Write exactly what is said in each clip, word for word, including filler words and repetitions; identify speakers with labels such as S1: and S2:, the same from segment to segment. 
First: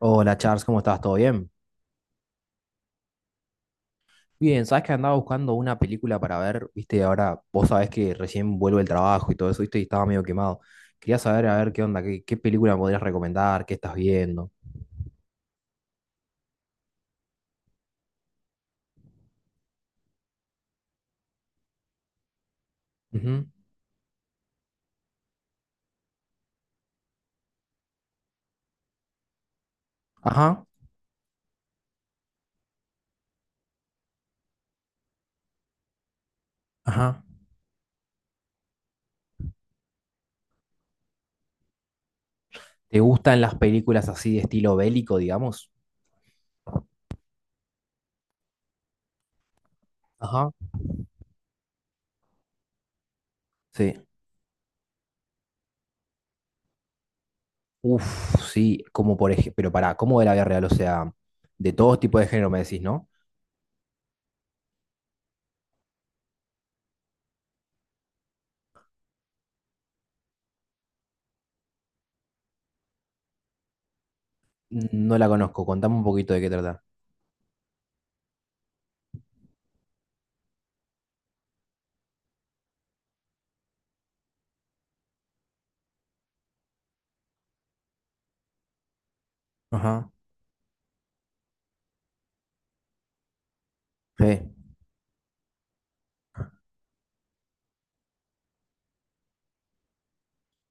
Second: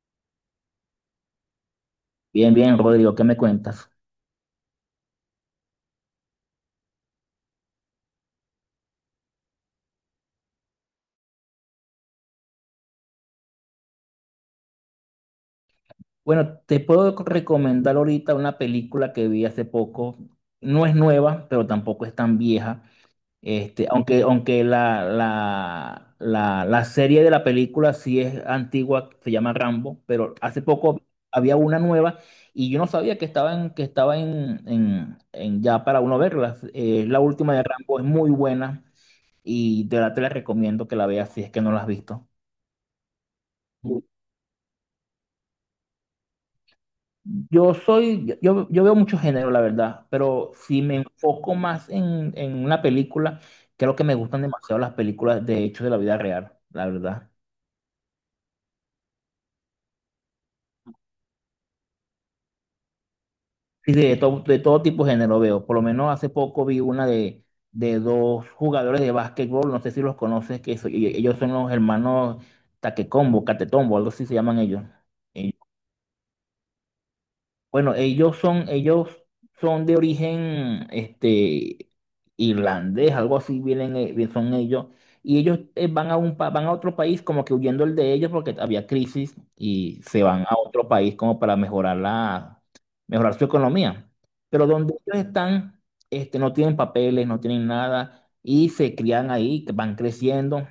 S1: Hola Charles, ¿cómo estás? ¿Todo bien?
S2: Bien, bien, Rodrigo, ¿qué me cuentas?
S1: Bien, sabes que andaba buscando una película para ver, viste, ahora vos sabés que recién vuelvo del trabajo y todo eso, viste, y estaba medio quemado. Quería saber, a ver, qué onda, qué, qué película me podrías recomendar, qué estás viendo.
S2: Bueno, te puedo recomendar ahorita una película que vi hace poco. No es nueva, pero tampoco es tan vieja.
S1: Ujú.
S2: Este, aunque, aunque la, la, la, la serie de la película sí es antigua, se llama Rambo, pero hace
S1: Ajá,
S2: poco había una nueva y yo no sabía que estaba en, que estaba en, en, en ya para uno verla. Eh, la
S1: ajá.
S2: última de Rambo es muy buena y de verdad te la recomiendo que la veas si es que no la has visto.
S1: ¿Te gustan las películas así de estilo bélico, digamos?
S2: Yo soy, yo, yo veo mucho género, la verdad,
S1: Ajá.
S2: pero si me enfoco más en, en una película, creo
S1: Sí.
S2: que me gustan demasiado las películas de hechos de la vida real, la verdad.
S1: Uf, sí, como por ejemplo, pero pará, ¿cómo de la vida real? O sea, de todos tipos de género me decís, ¿no?
S2: Sí, de todo, de todo tipo de género veo. Por lo menos hace poco vi una de, de dos jugadores de básquetbol, no sé si los conoces, que so- y- ellos son los hermanos Taquecombo, Catetombo, algo así se llaman ellos.
S1: No la conozco, contame un poquito de qué trata.
S2: Bueno, ellos son, ellos son de origen este, irlandés, algo así vienen, eh, bien son ellos. Y ellos eh, van a un pa- van a otro país como que huyendo el de ellos porque había crisis y
S1: Ajá.
S2: se van a otro país como para mejorar la, mejorar su economía.
S1: Sí.
S2: Pero donde ellos están, este, no tienen papeles, no tienen nada y se crían ahí, van creciendo.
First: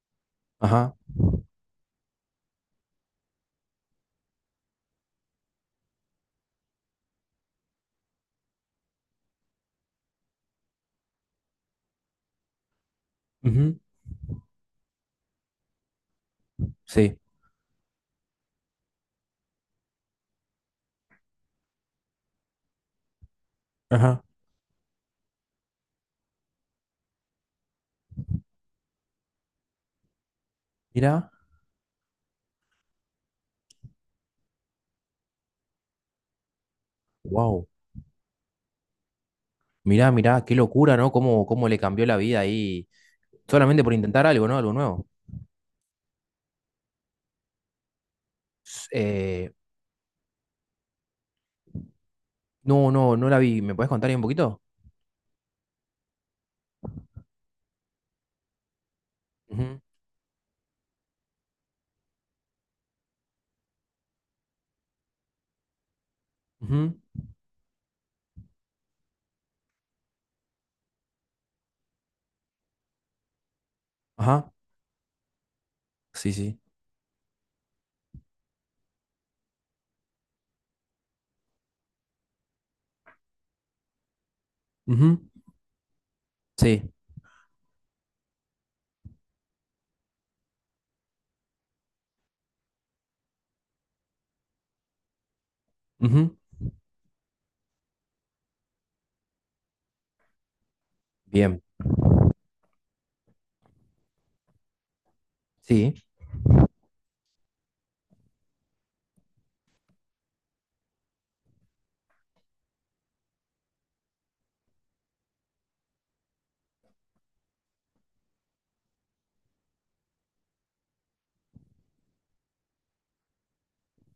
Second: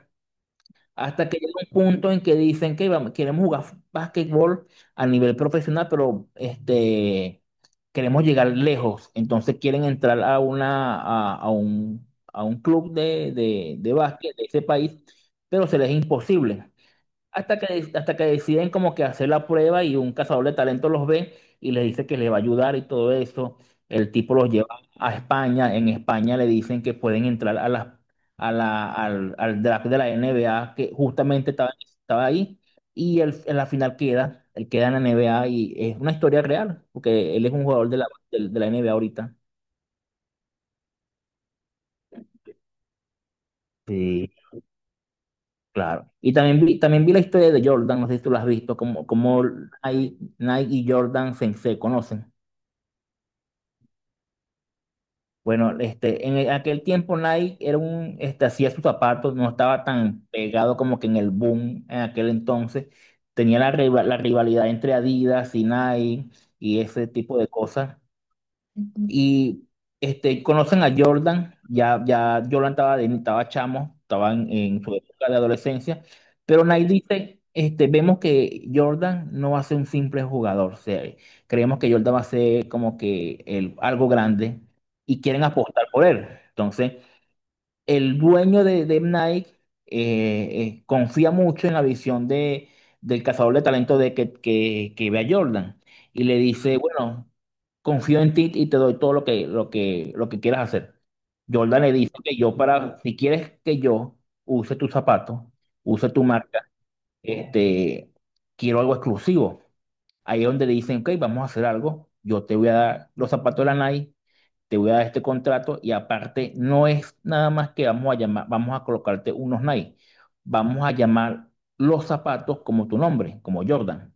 S1: Ajá.
S2: Hasta que llega un punto en que dicen que vamos- queremos jugar básquetbol a nivel profesional, pero este, queremos llegar lejos. Entonces quieren entrar a, una, a, a un, a un club de, de,
S1: Ujú.
S2: de básquet de ese país, pero se les es imposible.
S1: Sí.
S2: Hasta que, hasta que deciden como que hacer la prueba y un cazador de talentos los ve y les dice que les va a ayudar y todo eso. El
S1: Ajá.
S2: tipo los lleva a España. En España le dicen que pueden entrar a la, a la, al, al draft de la N B A que
S1: Mira,
S2: justamente estaba, estaba ahí. Y él, en la final queda, él queda en la N B A y es una historia real, porque él es un
S1: wow.
S2: jugador de la, de, de la N B A ahorita.
S1: Mira, mira, qué locura, ¿no? Cómo, cómo le cambió la vida ahí solamente por intentar
S2: Sí,
S1: algo, ¿no? Algo nuevo.
S2: claro. Y también vi, también vi la historia de Jordan, no sé si tú la has visto,
S1: S-
S2: como, como
S1: eh,
S2: Nike Nike y Jordan se se conocen.
S1: no, no, no la vi. ¿Me puedes contar ahí un poquito?
S2: Bueno, este, en aquel tiempo Nike era un, este, hacía sus zapatos, no
S1: Ujú,
S2: estaba tan pegado como que en el boom en aquel entonces. Tenía la, riva- la rivalidad entre Adidas y Nike
S1: ujú.
S2: y ese tipo de cosas. Y este, conocen a Jordan, ya, ya Jordan estaba, de- estaba chamo, estaba en,
S1: Ajá.
S2: en su época de adolescencia,
S1: Sí, sí.
S2: pero Nike dice, este, vemos que Jordan no va a ser un simple jugador, o sea, creemos que Jordan va a ser como que el, algo grande
S1: Ujú.
S2: y quieren apostar por él.
S1: Sí.
S2: Entonces, el dueño de, de Nike eh, eh, confía mucho en la visión de, del cazador de talento de que, que, que ve a Jordan y
S1: Ujú.
S2: le dice, bueno, confío en ti y te doy todo lo que, lo que, lo que quieras hacer.
S1: Bien.
S2: Jordan le dice que yo para, si quieres que yo use tus zapatos,
S1: Sí.
S2: use tu marca, este, quiero algo exclusivo. Ahí es donde le dicen, ok, vamos a hacer algo, yo te voy a dar los zapatos de la Nike, te voy a dar este contrato y aparte no es nada más que vamos a llamar, vamos a colocarte unos Nike, vamos a llamar los zapatos como tu nombre, como Jordan.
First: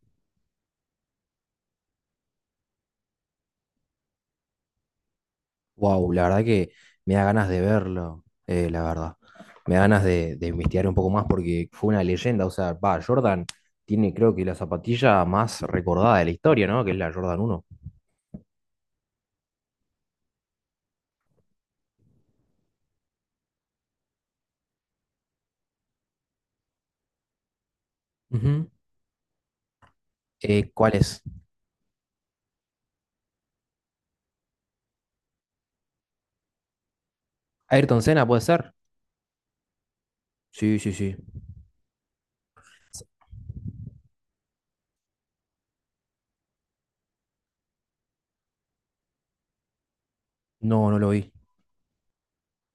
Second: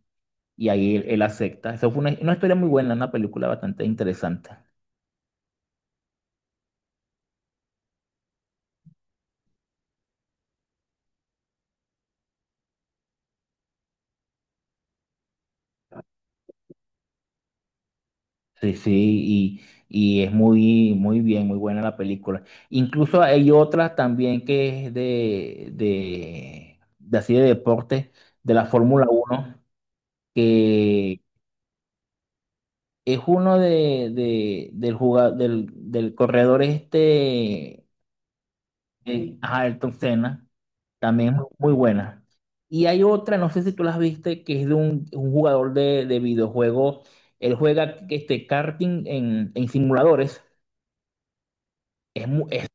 S2: Y ahí él, él acepta. Eso fue una, una historia muy buena, una película bastante interesante.
S1: Wow, la verdad que me da ganas de verlo, eh, la verdad. Me da ganas de, de investigar un poco más porque fue una leyenda. O sea, va, Jordan tiene creo que la zapatilla más recordada de la historia, ¿no? Que es la Jordan uno.
S2: Sí, sí, y, y es muy, muy bien, muy buena la película. Incluso hay otra también que es de, de, de así de deporte, de la
S1: Ujú.
S2: Fórmula uno,
S1: Eh, ¿cuál es?
S2: es uno de, de- del, jugador, del, del corredor este,
S1: Ayrton Senna, ¿puede ser?
S2: eh, ajá, Ayrton Senna,
S1: Sí, sí, sí.
S2: también es muy buena. Y hay otra, no sé si tú las viste, que es de un, un jugador de, de videojuegos. Él juega este karting en, en simuladores.
S1: No, no lo vi.
S2: Es, mu- es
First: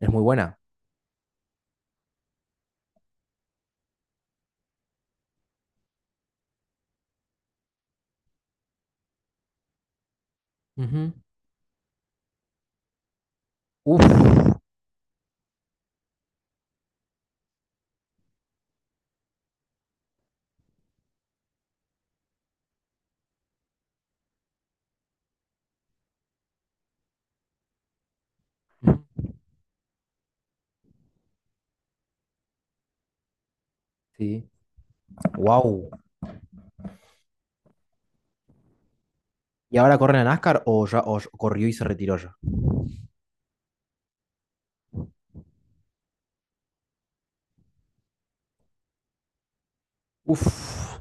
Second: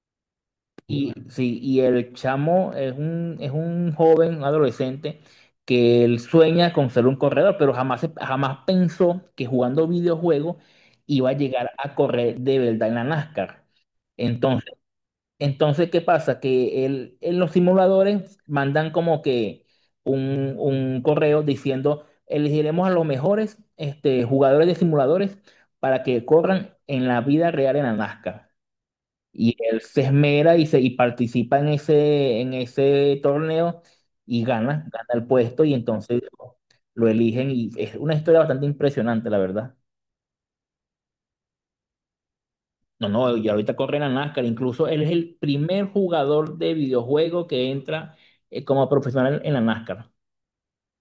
S1: Es muy buena.
S2: Y sí, y el chamo es un, es un joven, un adolescente, que él sueña con ser un corredor, pero jamás, se- jamás pensó que jugando videojuegos
S1: Ujú.
S2: iba a llegar a correr de verdad en la NASCAR.
S1: Uf.
S2: Entonces, entonces ¿qué pasa? Que él, en los simuladores mandan como que un, un correo diciendo, elegiremos a los mejores este, jugadores de simuladores para que corran en la vida real en la NASCAR.
S1: Ujú.
S2: Y él se esmera y, se, y participa en ese, en ese torneo y
S1: Sí.
S2: gana, gana el puesto y
S1: Wow.
S2: entonces lo eligen y es una historia bastante impresionante, la verdad.
S1: ¿Y ahora corre en la NASCAR o ya o ya corrió y se retiró ya?
S2: No, no, y ahorita corre la NASCAR, incluso él es el primer jugador de videojuego que entra eh, como profesional en la NASCAR.
S1: Uf,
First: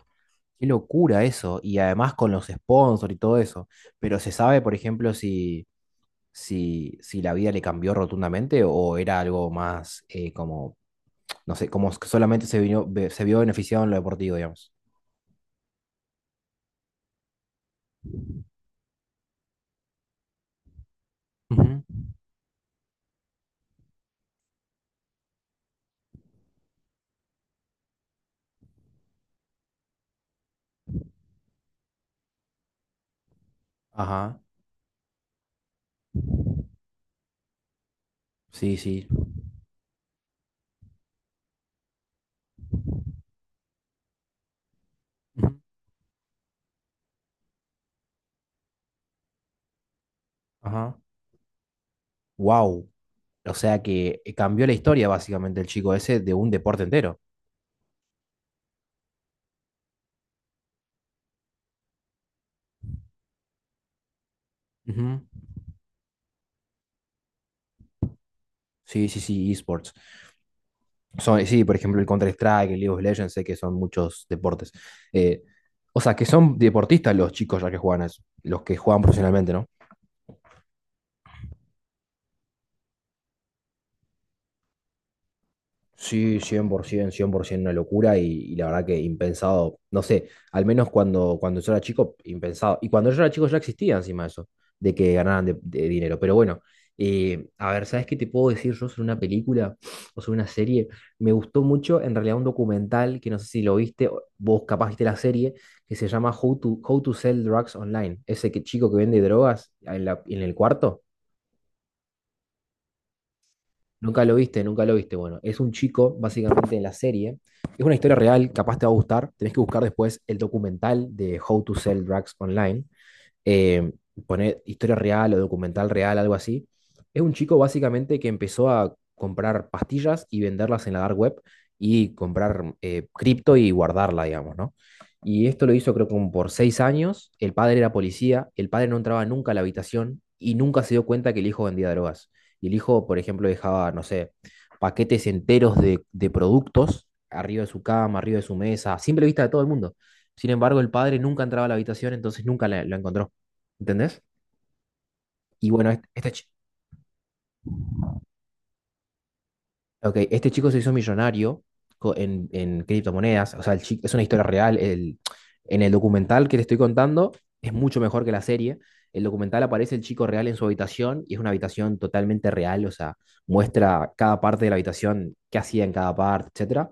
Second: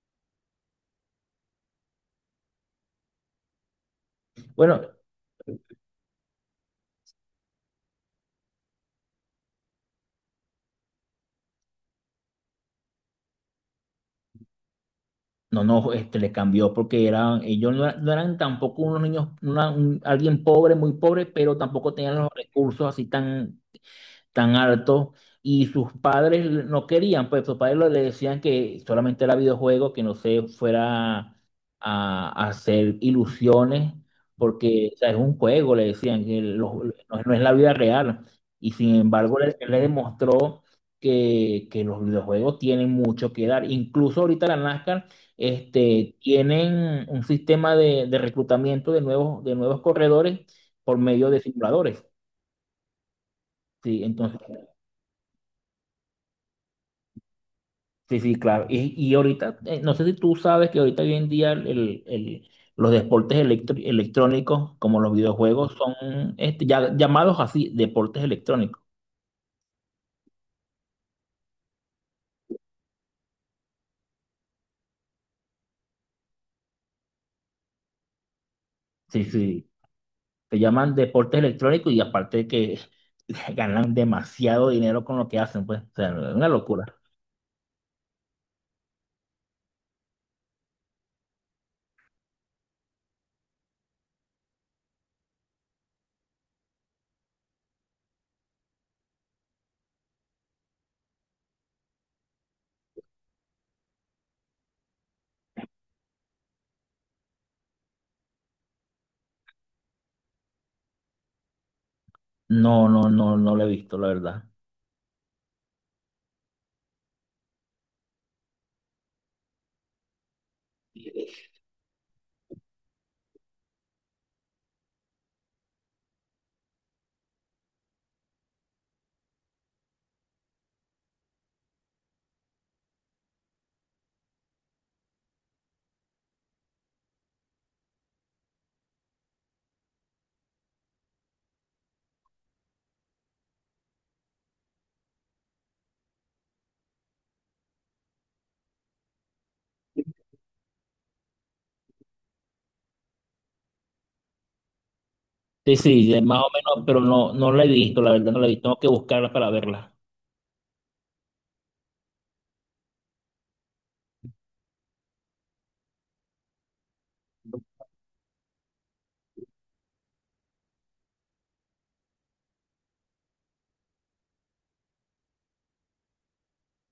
S1: qué locura eso. Y además con los sponsors y todo eso. Pero se sabe, por
S2: Bueno,
S1: ejemplo, si, si, si la vida le cambió rotundamente o era algo más eh, como, no sé, como que solamente se vino, be- se vio beneficiado en lo deportivo, digamos.
S2: no, no, este le cambió porque eran, ellos no, eran no eran tampoco unos niños, una- un- alguien pobre, muy pobre, pero
S1: Ujú.
S2: tampoco tenían los recursos así tan, tan alto, y sus padres no querían, pues sus padres le decían que solamente era videojuego, que no se fuera a, a hacer ilusiones,
S1: Ajá.
S2: porque o sea, es un juego, le decían, que lo- no, no es la vida real. Y
S1: Sí,
S2: sin
S1: sí.
S2: embargo, le, le demostró que, que los videojuegos tienen mucho que dar. Incluso ahorita la NASCAR,
S1: Ujú.
S2: este, tienen un sistema de, de reclutamiento de nuevos, de nuevos corredores
S1: Ajá.
S2: por medio de simuladores.
S1: Wow. O sea
S2: Sí,
S1: que eh,
S2: entonces
S1: cambió la historia básicamente el chico ese de un deporte entero.
S2: Sí, sí, claro. Y, y ahorita, eh, no sé si tú sabes que ahorita hoy en día el, el- el- los deportes electro- electrónicos, como los
S1: Ujú.
S2: videojuegos, son este, ya, llamados así, deportes electrónicos.
S1: Sí, sí, sí, esports. Son, eh, sí, por ejemplo, el Counter-Strike, el League of Legends, sé que son muchos deportes. Eh, o sea, que son deportistas los chicos ya que juegan a eso, los que juegan
S2: Sí,
S1: profesionalmente, ¿no?
S2: sí, se llaman deportes electrónicos y aparte que ganan demasiado dinero con lo que hacen, pues, o sea, es
S1: Sí, cien
S2: una
S1: cien, por
S2: locura.
S1: ciento, cien por cien por ciento una locura y, y la verdad que impensado, no sé, al menos cuando, cuando yo era chico, impensado. Y cuando yo era chico ya existía encima eso, de que ganaran de, de dinero. Pero bueno, eh, a ver, ¿sabes qué te puedo decir yo sobre una película o sobre una serie? Me gustó mucho, en realidad, un documental que no sé si lo viste, o vos capaz viste la serie, que se llama How to, How to Sell Drugs Online. Ese que, chico que vende drogas en la- en el cuarto.
S2: No, no, no, no lo he visto, la
S1: Nunca lo
S2: verdad.
S1: viste, nunca lo viste. Bueno, es un chico, básicamente, en la serie. Es una historia real, capaz te va a gustar. Tenés que buscar después el documental
S2: Sí,
S1: de How to Sell Drugs Online, eh, poner historia real o documental real, algo así. Es un chico básicamente que empezó a comprar pastillas y venderlas en la dark web y comprar eh, cripto y guardarla, digamos, ¿no? Y esto lo hizo creo que como por seis años. El padre era policía, el padre no entraba nunca a la habitación y nunca se dio cuenta que el hijo vendía drogas. Y el hijo, por ejemplo, dejaba, no sé, paquetes enteros de, de productos arriba de su cama, arriba de su mesa, a simple vista de todo el mundo. Sin embargo, el padre nunca entraba a la habitación, entonces nunca la- lo encontró. ¿Entendés? Y bueno, este,
S2: sí, de-
S1: este
S2: más
S1: chi-
S2: o menos, pero no, no la he visto, la verdad, no la he visto. Tengo que buscarla para verla.
S1: ok, este chico se hizo millonario co- en, en criptomonedas, o sea, el chi- es una historia real, el, en el documental que te estoy contando es mucho mejor que la serie. El documental aparece el chico real en su habitación y es una habitación totalmente real, o sea, muestra cada parte de la habitación, qué hacía en cada parte, etcétera.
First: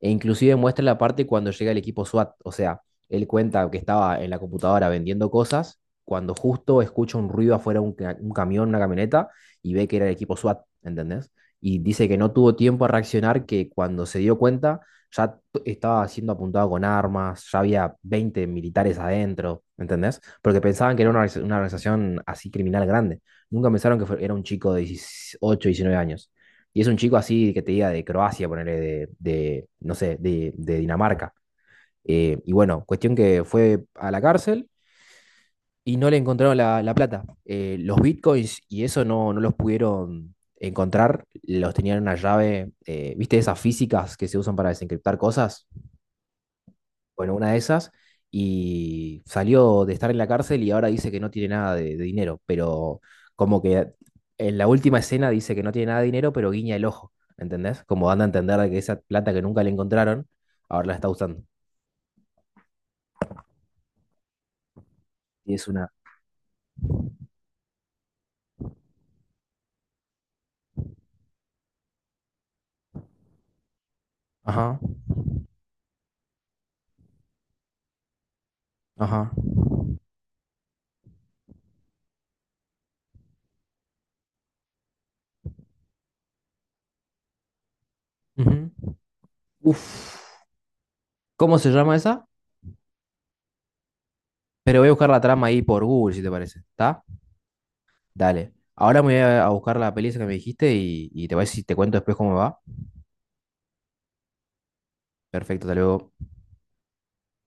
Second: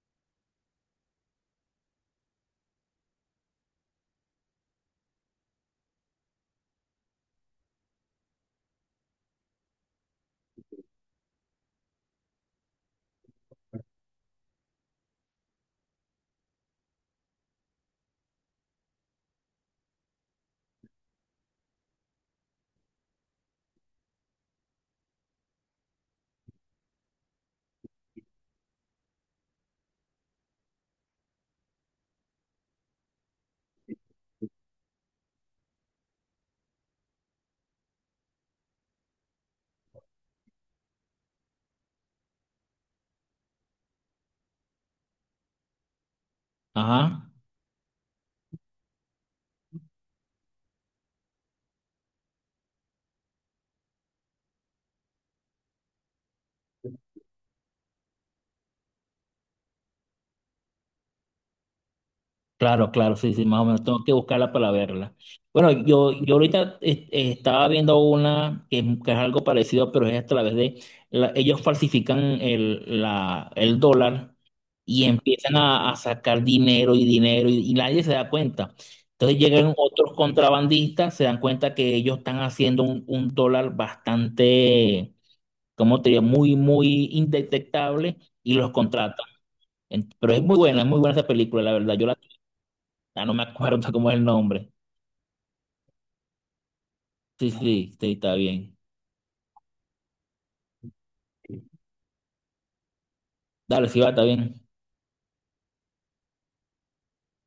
S1: E inclusive muestra la parte cuando llega el equipo SWAT. O sea, él cuenta que estaba en la computadora vendiendo cosas cuando justo escucha un ruido afuera, un, ca- un camión, una camioneta, y ve que era el equipo SWAT, ¿entendés? Y dice que no tuvo tiempo a reaccionar, que cuando se dio cuenta ya t- estaba siendo apuntado con armas, ya había veinte militares adentro, ¿entendés? Porque pensaban que era una, organiz- una organización así criminal grande. Nunca pensaron que fue- era un chico de dieciocho, diecinueve años y es un chico así que te diga de Croacia, ponerle de, de, no sé, de, de Dinamarca. Eh, y bueno, cuestión que fue a la cárcel y no le encontraron la, la plata. Eh, los bitcoins y eso no, no los pudieron encontrar, los tenían en una llave, eh, ¿viste esas físicas que se usan para desencriptar cosas?
S2: Ajá.
S1: Bueno, una de esas. Y salió de estar en la cárcel y ahora dice que no tiene nada de, de dinero. Pero como que en la última escena dice que no tiene nada de dinero, pero guiña el ojo. ¿Entendés? Como dando a entender de que esa plata que nunca le encontraron, ahora la está usando.
S2: Claro, claro, sí, sí, más o menos tengo que buscarla para verla.
S1: Y es
S2: Bueno,
S1: una.
S2: yo, yo ahorita eh, eh, estaba viendo una que, es que es algo parecido, pero es a través de la- ellos falsifican el, la, el dólar
S1: Ajá,
S2: y empiezan a, a sacar dinero y dinero y, y nadie se da cuenta.
S1: ajá.
S2: Entonces llegan otros contrabandistas, se dan cuenta que ellos están haciendo un, un dólar bastante, ¿cómo te digo? Muy, muy indetectable, y
S1: Ujú.
S2: los contratan. En- Pero es
S1: Uf.
S2: muy buena, es muy buena esa
S1: ¿Cómo
S2: película,
S1: se
S2: la verdad.
S1: llama
S2: Yo la
S1: esa?
S2: ya no me acuerdo cómo es el nombre.
S1: Pero voy a buscar la trama ahí por Google, si te parece. ¿Está?
S2: Sí, sí, sí, está
S1: Dale.
S2: bien.
S1: Ahora me voy a a buscar la peli esa que me dijiste y, y te voy a decir, te cuento después cómo me va.
S2: Dale, sí va, está bien.
S1: Perfecto, hasta luego.